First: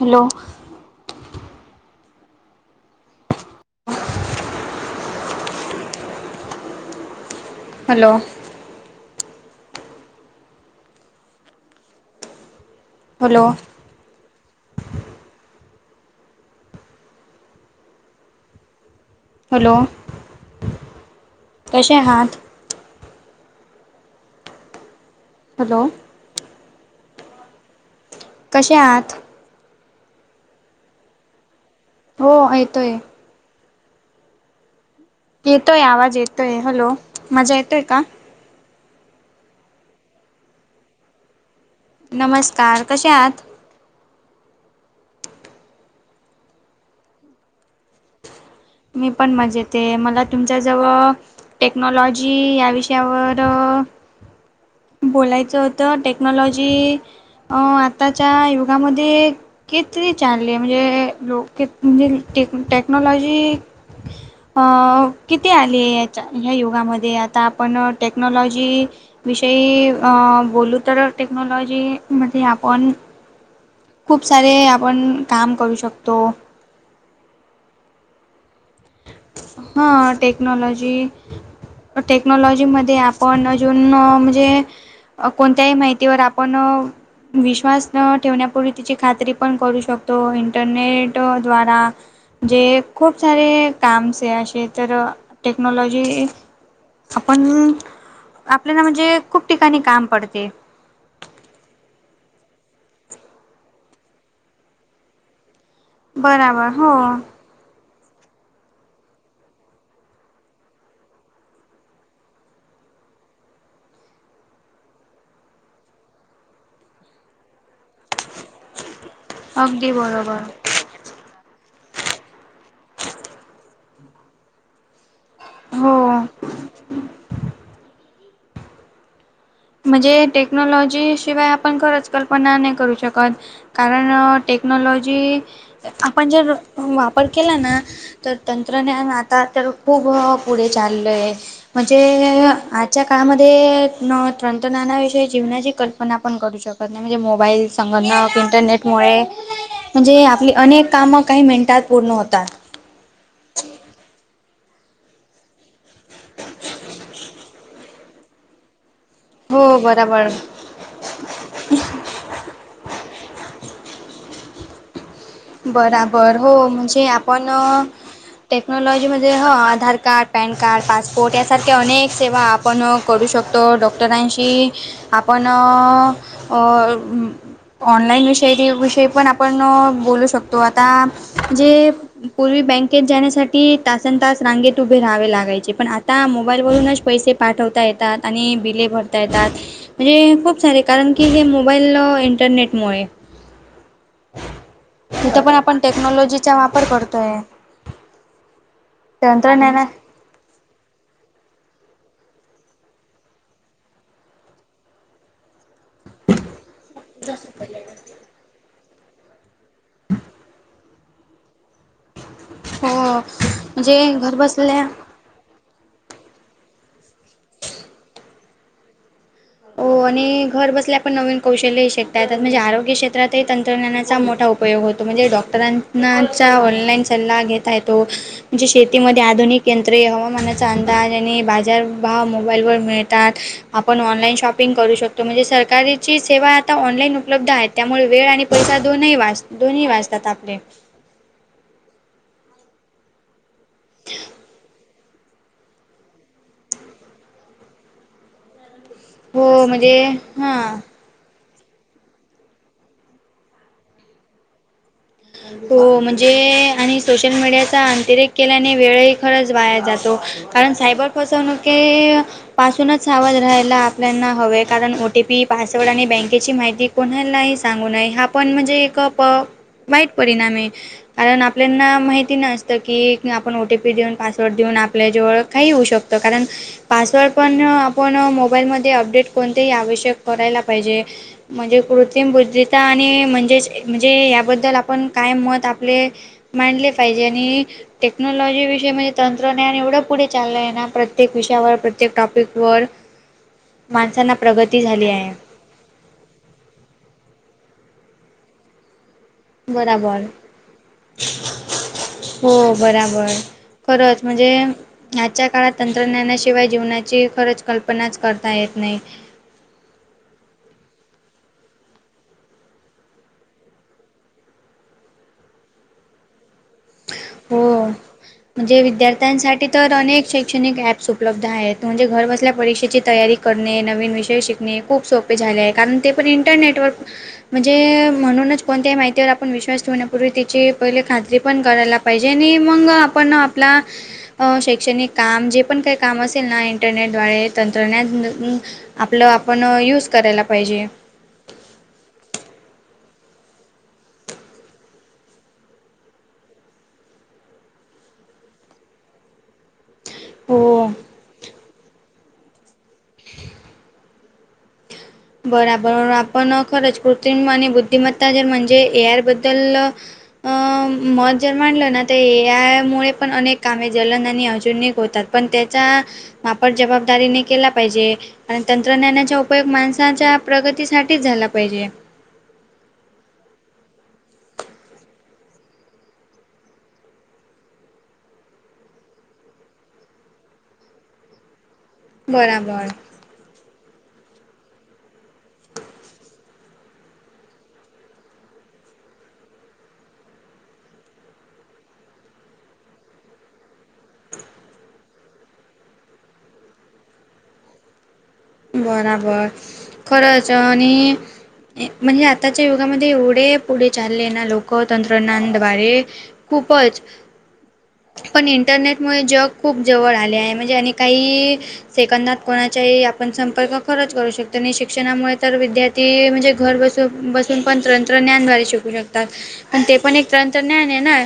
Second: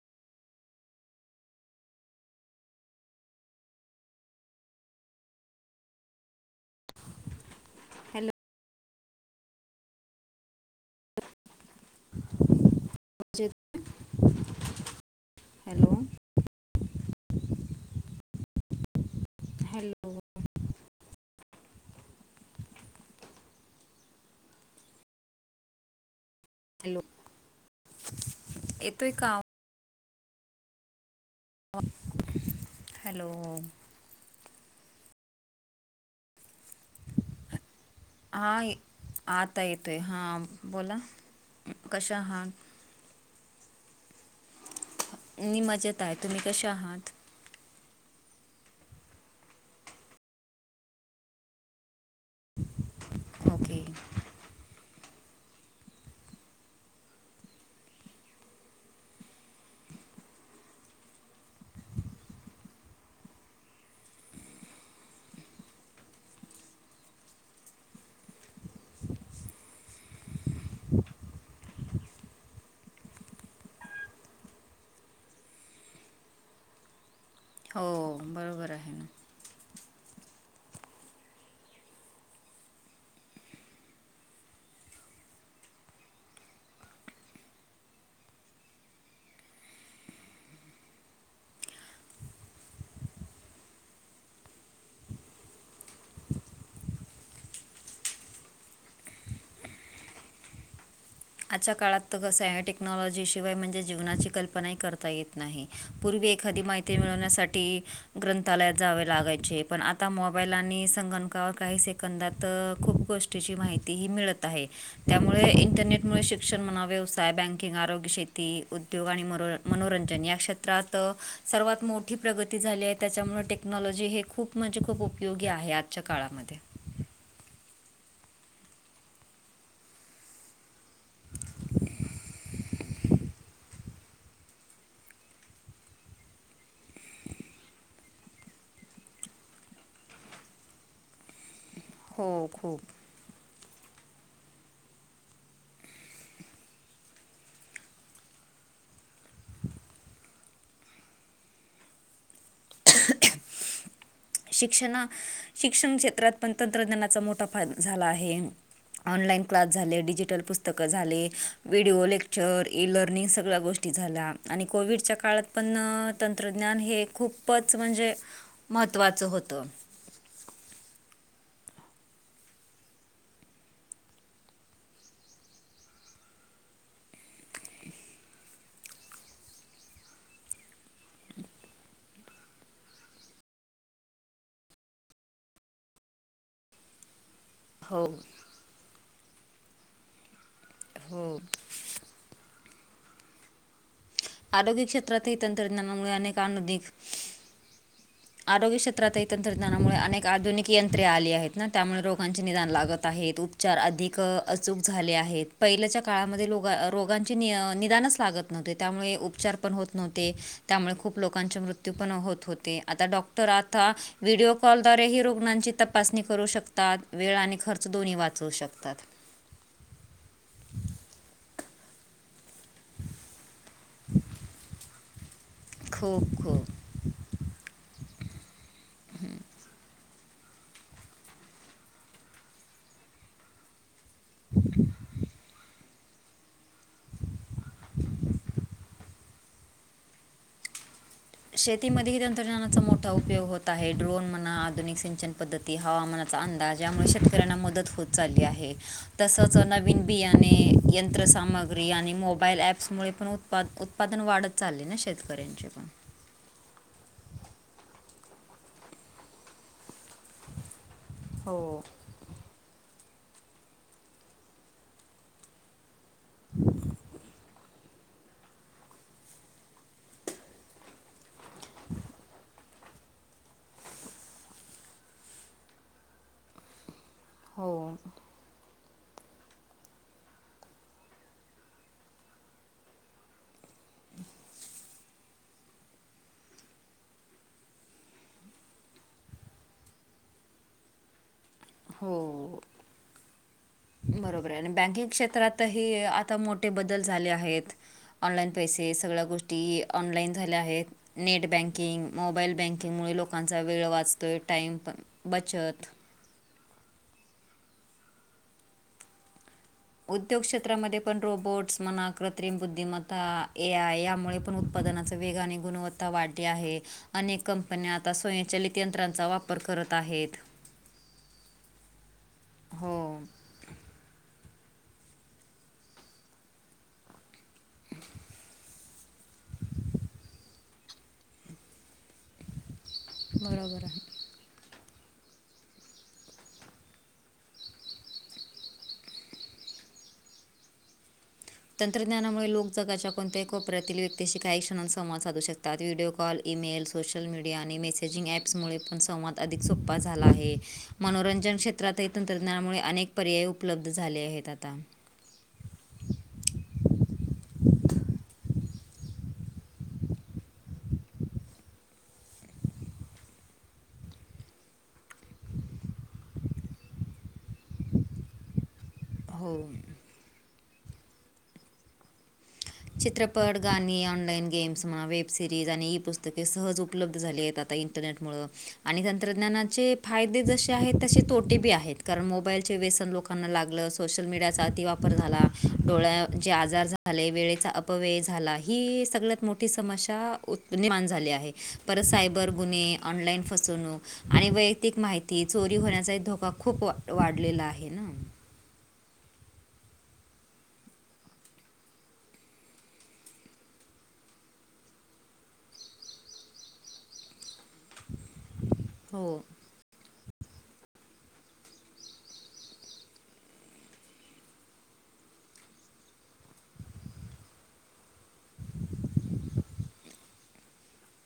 Hello. Hello. [unintelligible] Hello. येतोय? Hello. Hello. कसे आहात. हॅलो. हॅलो. कसे येतोय आहात? का आवाज? ह. हो येतोय. हॅलो येतोय आवाज येतोय हॅलो मजा येतोय का. हा आता येतोय हा बोला. कशा आहात नमस्कार कसे आहात नि मजेत आहे तुमही कसे आहात. मी पण मजेत मला तुमच्या जवळ टेक्नॉलॉजी जी या विषयावर ओके बोलायचं होतं टेक्नॉलॉजी अ आताच्या युगामध्ये कितीती चचालली आहे म्हणजे लो म्हणजेे टेक्नॉलॉजी अ किती आले याच्या ह्या युगामध्ये आता आपण टेक्नॉलॉजी विषयी बोलू तर टेक्नॉलॉजी मध्ये आपण खूप सारे आपण काम करू शकतो. हो बरोबर आहे ना. हा टेक्नॉलॉजी. टेक्नॉलॉजीमध्येध्ये आपण अजून म्हणजे. कोणत्याही माहितीवर आपण विश्वास न ठेवण्यापूर्वी तिची खात्री पण करू शकतो इंटरनेट द्वारा जे खूप सारे काम से असे तर टेक्नॉलॉजी आपण आपल्याला म्हणजे खूप ठिकाणी काम पडते आजच्या काळात तर कस टेक्नॉलॉजी शिवाय म्हणजे जीवनाची कल्पनाही करता येत नाही पूर्वी एखादी बराबर हो माहिती मिळवण्यासाठी ग्रंथालयात जावे लागायचे पण आता मोबाईल आणि संगणकावर काही सेकंदात खूप गोष्टी माहिती ही मिळत आहे त्यामुळे इंटरनेट शिक्षण म्हणा व्यवसाय बँकिंग आरोग्य शेती उद्योग आणि म अगदी मोरंजन बरोबर. या क्षेत्रात सर्वात मोठी प्रगती झाली आहे त्यामुळे टेक्नॉलॉजी हे खूप म्हणजे खूप उपयोगी आहे आजच्या काळामध्ये. ऑडिओ प्राप्त नाहीये म्हणजे टेक्नॉलॉजी शिवाय आपण खरंच कल्पना नाही करू शकत कारण टेक्नॉलॉजी आपण जर वापर केला ना तर तंत्रज्ञान आता तर खूप पुढे चाललंय. म्हणजे हो खूप आजच्या काळामध्ये न, तंत्रज्ञानाशिवाय जीवनाची कल्पनाही करू शकत नाही मोबाईल संगणक इंटरनेट मुळे, म्हणजे आपली अनेक कामं काही मिनिटात पूर्ण होतात. खोकण्याचा आवाज आहे फक्त ऑडिओ उपलब्ध नाहीये शिक्षणा शिक्षण क्षेत्रात पण तंत्रज्ञानाचा मोठा फायदा झाला आहे. ऑनलाइन क्स हो झाले बराबर डिजिटल पुस्क? पुस्तकं झाले वि्हिडिओ लेक्चर ए लर्निंग सगळ्या गोष्टी झाल्या आणि कोविडच्या काळात पण बराबर हो तंत्रज्ञान हे म्हणजे आपण खूपच म्हणजे! महत्त्वाचं टेक्नॉलॉजीमध्ये हो होतं Aadhaar card PAN card passport यासारख्या अनेक सेवा आपण करू शकतो डॉक्टरांशी आपण अ अ ऑनलाईन विषय विषय पण आपण बोलू शकतो आता जे, पूर्वी बँकेत जाण्यासाठी तासन तास रांगेत उभे राहावे लागायचे पण आता मोबाईलवरूनच पैसे, पाठवता हो येतात आणि बिले भरता येतात म्हणजे खूप सारे कारण की हो हे मो, मोबाईल इंटरनेटमुळे आरोग्य क्षेत्रातील तिथं पण आपण तंत्रज्ञानामुळे अनेक टेक्नॉलॉजीचा वापर अधिक, करतोय आरोग्य क्षेत्रातही तंत्रज्ञाना तंत्रज्ञानामुळे अनेक आधुनिक, ्रे आ आहेत त्यामुळे रोगांचे निदान लागत आहेत उपचार अधिक अचूक झाले आहेत पहिले चात, काळामध्ये रोगांचे निदानच लागत नव्हते. त्यामुळे, उपचार पण होत नव्हते. त्यामुळे खूप लोकांचे मृत्यू पण होत हो आता डॉक्टर आता म्हणजे घर व्हिडिओ बसल्या कॉलद्वारे ही रुग्णांची तपा तपासणी करू शकतात. वेळ आणि खर्च दोन्ही वाचवू शकतात. हो आणि घर बसल्या पण नवीन कौशल्यही शिकतात म्हणजे आरोग्य शेत तर ते तंत्रज्ञानाचा मोठा उपयोग होतो. म्हणजे खूप डॉक्टरांनाचा खूप ऑनलाईन सल्ला घेता ये तो. म्हणजे शेतीमध्ये आधुनिक यंत्रे, हवामानाचा अंदाज आणि बाजारभाव मोबाईल वर मिळतात. आपण ऑनलाईन शॉपिंग करू शकतो. म्हणजे सरकारीची सेवा, आता ऑनलाईन उपलब्ध आहे. त्यामुळे, वेळ आणि पैसा दोनही वाच दोनही वाचतात आपले. शेतीमध्ये तंत्रज्ञानाचा मोठा उपयोग होत आहे. ड्रोन, म्हणा आधुनिक सिंचन पद्धती, हवामानाचा अंदाज यामुळे शेतकऱ्यांना मदत होत चालली आहे. तसच हो म्हणजे नवीन बियाणे हां यंत्र साम ग्री आणि मोबाईल ऍप्समुळे पण उत् उत्पादन वाढत चालले. शे हो, म्हणजे आणि सोशल मीडियाचा अतिरेक केल्याने वेळही खरंच वाया जातो. कारण सायबर हो फसवणुक ही पासूनच आवाज राहायला. आपल्याना हवे कारण ओ टी पी पासवर्ड आणि, बँकेची माहिती कोणालाही सांगू नये. हा पण म्हणजे एक प वाईट परिणाम आहे. कारण आपल्याना माहिती नस त. की आपण ओ टी पी देऊन, पासवर्ड देऊन आपल्या जवळ काही होऊ शकत. कारण, पासवर्ड पण अ हो आपण मोबाईलमध्ये अपडेट कोणतेही आवश्यक करायला पाहिजे. म्हणजे कृत्रिम बुद्धीता आणि म्हणजेच, म्हणजे याबद्दल आपण काय मत आपले मांडले पाहिजे. आणि टेक्नॉलॉजी विषयी म्हणजे तंत्रज्ञान एवढं पुढे चाललं आहे ना. प्रत त्येक विषयावर, प्रत्येक टॉपिक हो वर माणसांना प्रगती झाली आहे. तर हे आता मोठे बदल झाले आहेत. ऑनलाईन पैसे सगळ्या गोष्टी, ती बराबर ऑनलाईन झाल्या आहेत. नेट बँकिंग, मोबाईल हो बँकिंगमुळे बराबर लोकांचा वेळ खरंच वाचतो आहे. म्हणजे टाईम पण आजच्या काळात बचत तंत्रज्ञानाशिवाय जीवनाची खरंच कल्पनाच करता येत नाही. उद्योग क्षेत्रामध्ये पण रोबोट्स म्हणा, कृत्रिम बुद्धिमत्ता, ए आय यामुळे पण उत्पादनाचे वेगाने गुणवत्ता वाढली आहे. अनेक हो कंपन्या आता स्वयंचलित म्हणजे यंत्रांचा वापर विद्यार्थ्यांसाठी तर करत अनेक आहेत. शैक्षणिक ॲप्स उपलब्ध आहेत. म्हणजे घर बसल्या हो परीक्षेची तयारी करणे. नवीन विषय शिकणे. खूप सोपे झाले आहे. कारण ते पण इंटरनेटवर म्हणजे म्हणूनच कोणत्याही माहितीवर आपण विश्वास ठेवण्यापूर्वी तिची पहिले खात्री पण करायला पाहिजे. आणि मग आपण आपला बरोबर आहे अ शैक्षणिक काम जे पण काही काम असेल ना. इंटरनेटद्वारे तंत्रज्ञान अ आपलं आपण यूज करायला पाहिजे. तंत्रज्ञानामुळे लोक जगाच्या कोणत्याही कोपऱ्यातील व्यक्तीशी काही क्षणात संवाद साधू शक तात. Video call, email, social media आणि मेसेजिंग ऍप्समुळे पण संवाद अधिक सोपा झाला आहे. हो मनोरंजन क्षेत्र तील तंत्रज्ञानामुळे अनेक पर्याय उपलब्ध झाले आहेत आता. बराबर. आपण खरंच कृत्रिम आणि बुद्धिमत्ता जर म्हणजे ए आय बद्दल अ मत जर म्हटलं ना तर ए आय मुळे पण अनेक कामे जलन आणि आधुनिक होतात. पण त्याचा वापर जबाबदारीने केला पाहिजे. आणि तंत्रज्ञानाचा उपयोग हो माणसाच्या प्रगतीसाठीच झाला पाहिजे. चित्रपट, गाणी, ऑनलाइन गेम्स, म्हणा. वेब सिरीज आणि ई पुस्तके सहज उपलब्ध झाली आहेत. आता इन रनेटमूळ आणि तंत्रज्ञानाचे फायदे जसे आहेत. तसे तोटे बी आहेत. कारण मोबाईलचे बरोबर व्यसन लोक ना लागलं, सोशल मीडियाचा अतिवापर झाला, डोळ्याचे आजार झाले. वेळेचा अपव्यय झाला ही सगळ्यात मोठी समस्या उत्त निर्माण झाली आहे. परत सायबर गुन्हे, ऑनलाईन फसवणूक आणि वैयक्तिक माहिती, चोरी होण्याचा धोका खूप वाढलेला आहे ना. बराबर खरंच आणि म्हणजे आताच्या युगामध्ये एवढे पुढे चालले ना लोक तंत्रज्ञानद्वारे खूपच पण इंटरनेटमुळे हो जग खूप जवळ आले आहे म्हणजे आणि काही सेकंदात कोणाच्याही आप पण संपर्क खरच करू शकतो आणि शिक्षणामुळे तर विद्यार्थी म्हणजे घर बसू बस पण तंत्रज्ञानद्वारे शिकू शकतात पण ते पण एक तंत्रज्ञान आहे ना.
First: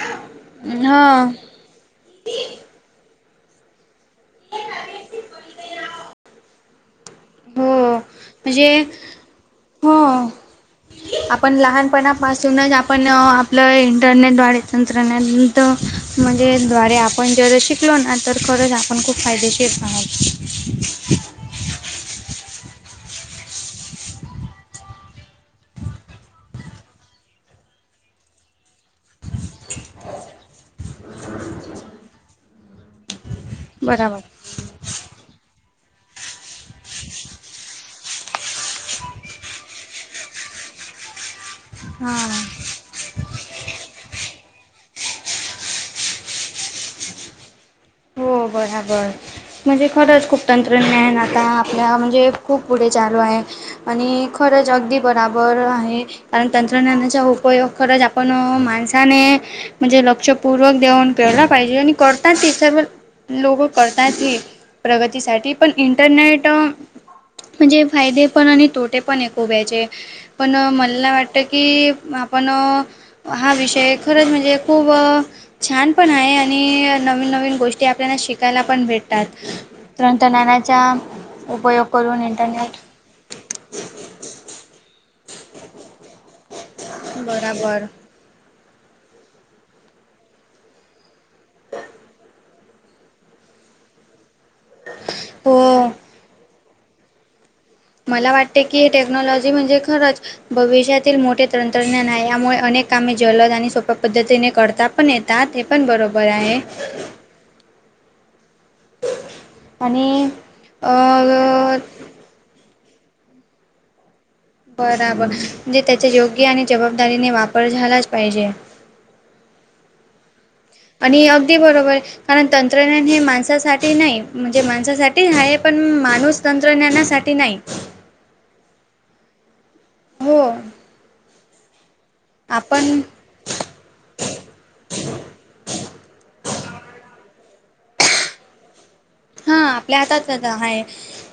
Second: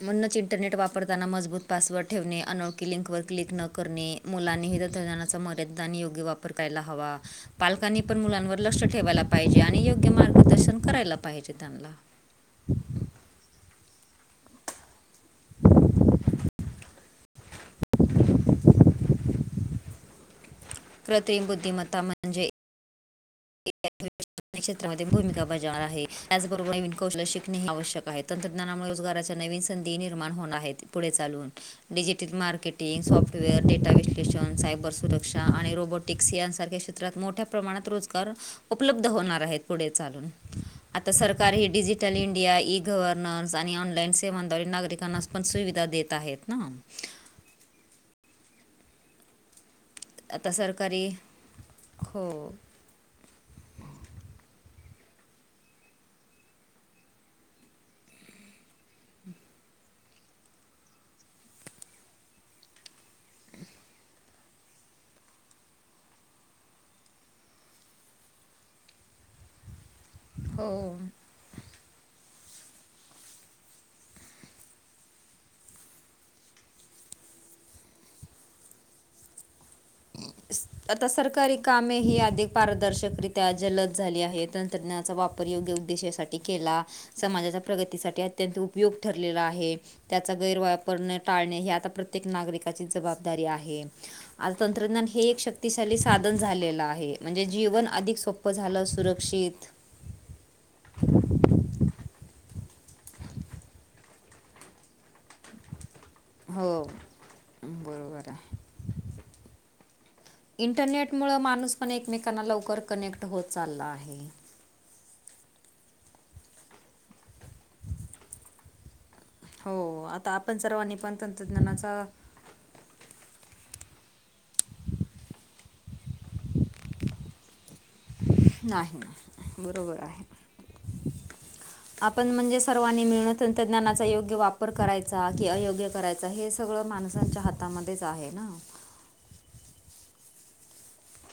म्हणूनच इंटरनेट वापरताना हां मजबूत पासवर्ड ठेवणे, अनोळखी लिंकवर क्लिक न करणे मुलांनीही तंत्रज्ञानाचा मर्यादित आणि योग्य वापर करायला हवा. हो पालकांनी पण मुलांवर म्हणजे लक्ष ठेवायला पाहिजे आणि योग्य हो मार्गदर्शन करायला पाहिजे त्यांनला. पासूनच आपण आपलं इंटरनेटद्वारे तंत्रज्ञान [unintelligible] म्हणजे द्वारे आपण जर शिकलो ना तर खरंच आपण खूप फायदेशीर आहात कृत्रिम बुद्धिमत्ता म्हणजे [inaudible] क्षेत्रामध्ये भूमिका बजावत आहे त्याचबरोबर नवीन कौशल शिकणे हे आवशक आहेत तंत्रज्ञानामुळे रोजगाराचे नवीन संधी निर्माण होणार आहेत पुढे चालून. डिजिटल मार्केटिंग सॉफ्टवेअर डेटा बरोबर विश्लेषण सायबर सुरक्षा शिका आणि रोबोटिक्स यांसारख्या क्षेत्रात मोठ्या प्रमाणात रोजगार उपलब्ध होणार आहेत. पुढे चालून आता सरकारी ही डीजीटल हां इंडिया गव्हर्ननन्स आणि ऑनलाईन सेवांद्वारे नागरिकांना पण सुविधा देत आहेत ना. हो बराबर म्हणजे खरंच खूप आता सरकारी तंत्रज्ञान आता आपल्या हो म्हणजे खूप पुढे चालूय आणि खरंच अगदी बराबर आहे. कारण तंत्रज्ञानाचा उपयोग खरंच आपण माणसाने म्हणजे लक्षपूर्वक देऊन केला पाहिजे आणि करतात ते सर्व लोग करतात हे प्रगतीसाठी पण इंटरनेट म्हणजे फायदे पण आणि तोटे पण एक [unintelligible] पण मला हो नाही वाट ते की आपण हा विषय खरंच म्हणजे खूप छान पण आहे आणि नवीन नवीन गोष्टी आपल्याला शिकायला पण भेटतात. तंत्रज्ञानाचा आता सरकारी उपयोग कामे ही करून अधिक इंटरनेट पारदर्शकरी त्या जलद झाली आहे तंत्रज्ञानाचा वापर योग्य उद्देशासाठी केला समाजाचा बरोबर प्रगतीसाठी अत्यंत उपयोग ठरलेला आहे. त्याचा गैरवापर न टाळणे हे आता प्रत्येक नागरिकाची जबाबदारी आहे आ तंत्रज्ञान हे एक हो शक्तिशाली साधन झालेलं आहे म्हणजे जीवन अधिक मला सोपं वाटते झालं की टेक्नॉलॉजी सुरक्षित म्हणजे खरंच भविष्यातील मोठे तंत्रज्ञान आहे यामुळे अनेक कामे जलद आणि सोप्या पद्धतीने करता पण ये तात ते पण बरोबर आहे. हो बरोबर आहे आणि अ मेकांना लवकर कनेक्ट होत चालला आहे. बराबर म्हणजे त्याच्या योग्य आणि जबाबदारीने वापर झालाच पाहिजे. हो आता आपण सर्वांनी पण आणि अगदी बरोबर तंत्रज्ञानाचा कारण तंत्रज्ञान हे माणसासाठी नाही म्हणजे माणसासाठी आहे पण माणूस तंत्रज्ञानासाठी नाही. नाही बरोबर आहे हो आपण म्हणजे आपण सर्वांनी मिळत तंत्रज्ञानाचा योग्य वापर करायचा की अयोग्य करायचा हे सगळं माणसांच्या हातामध्येच आहे ना. हा आपल्या हातात आहे.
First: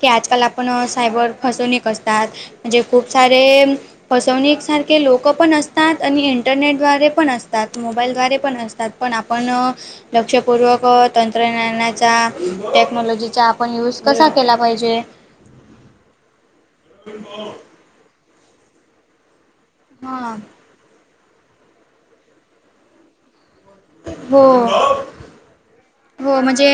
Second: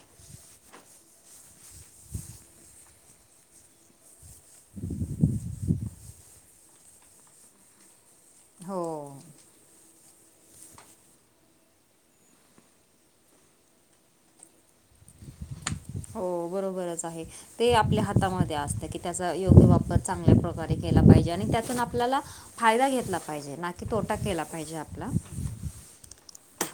की आजकाल आपण सायबर फसवणीक असतात म्हणजे खूप सारे फसवणीसारखे लोकं पण असतात आणि इंटरनेटद्वारे पण असतात मोबाईलद्वारे पण हो असतात. पण आपण लक्षपूर्वक तंत्रज्ञानाचा टेक्नॉलॉजीचा आपण युज कसा केला पाहिजे. हो बरोबरच आहे ते आपल्या हातामध्ये असत की त्याचा योग्य वाप हां चांगल्या प्रकारे केला पाहिजे आणि त्यातून आपल्याला फायदा घेतला पाहिजे. की तोटा केला पाहिजे हो आपला. हो म्हणजे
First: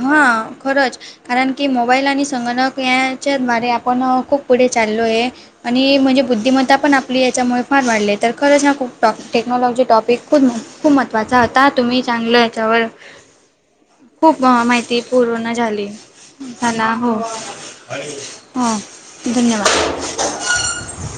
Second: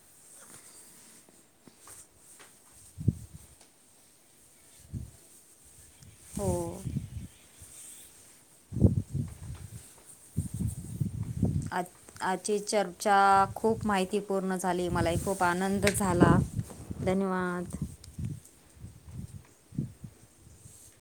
हं खरंच कारण की मोबाईल आणि संगणक याच्याद्वारे पण खूप पुढे चाललोय आणि म्हणजे बुद्धिमत्ता हो पण आपली याच्यामुळे फार वाढले तर खरंच ना खूप टॉप टेक्नॉलॉजी टॉपिक खूप, खूप महत्त्वाचा होता तुम्ही चांगलं याच्यावर अ खूप खूप माहितीपूर्ण झाली माहिती मलाही खूप पूर्ण आनंद झाली झाला हा ना हो. धन्यवाद हां धन्यवाद.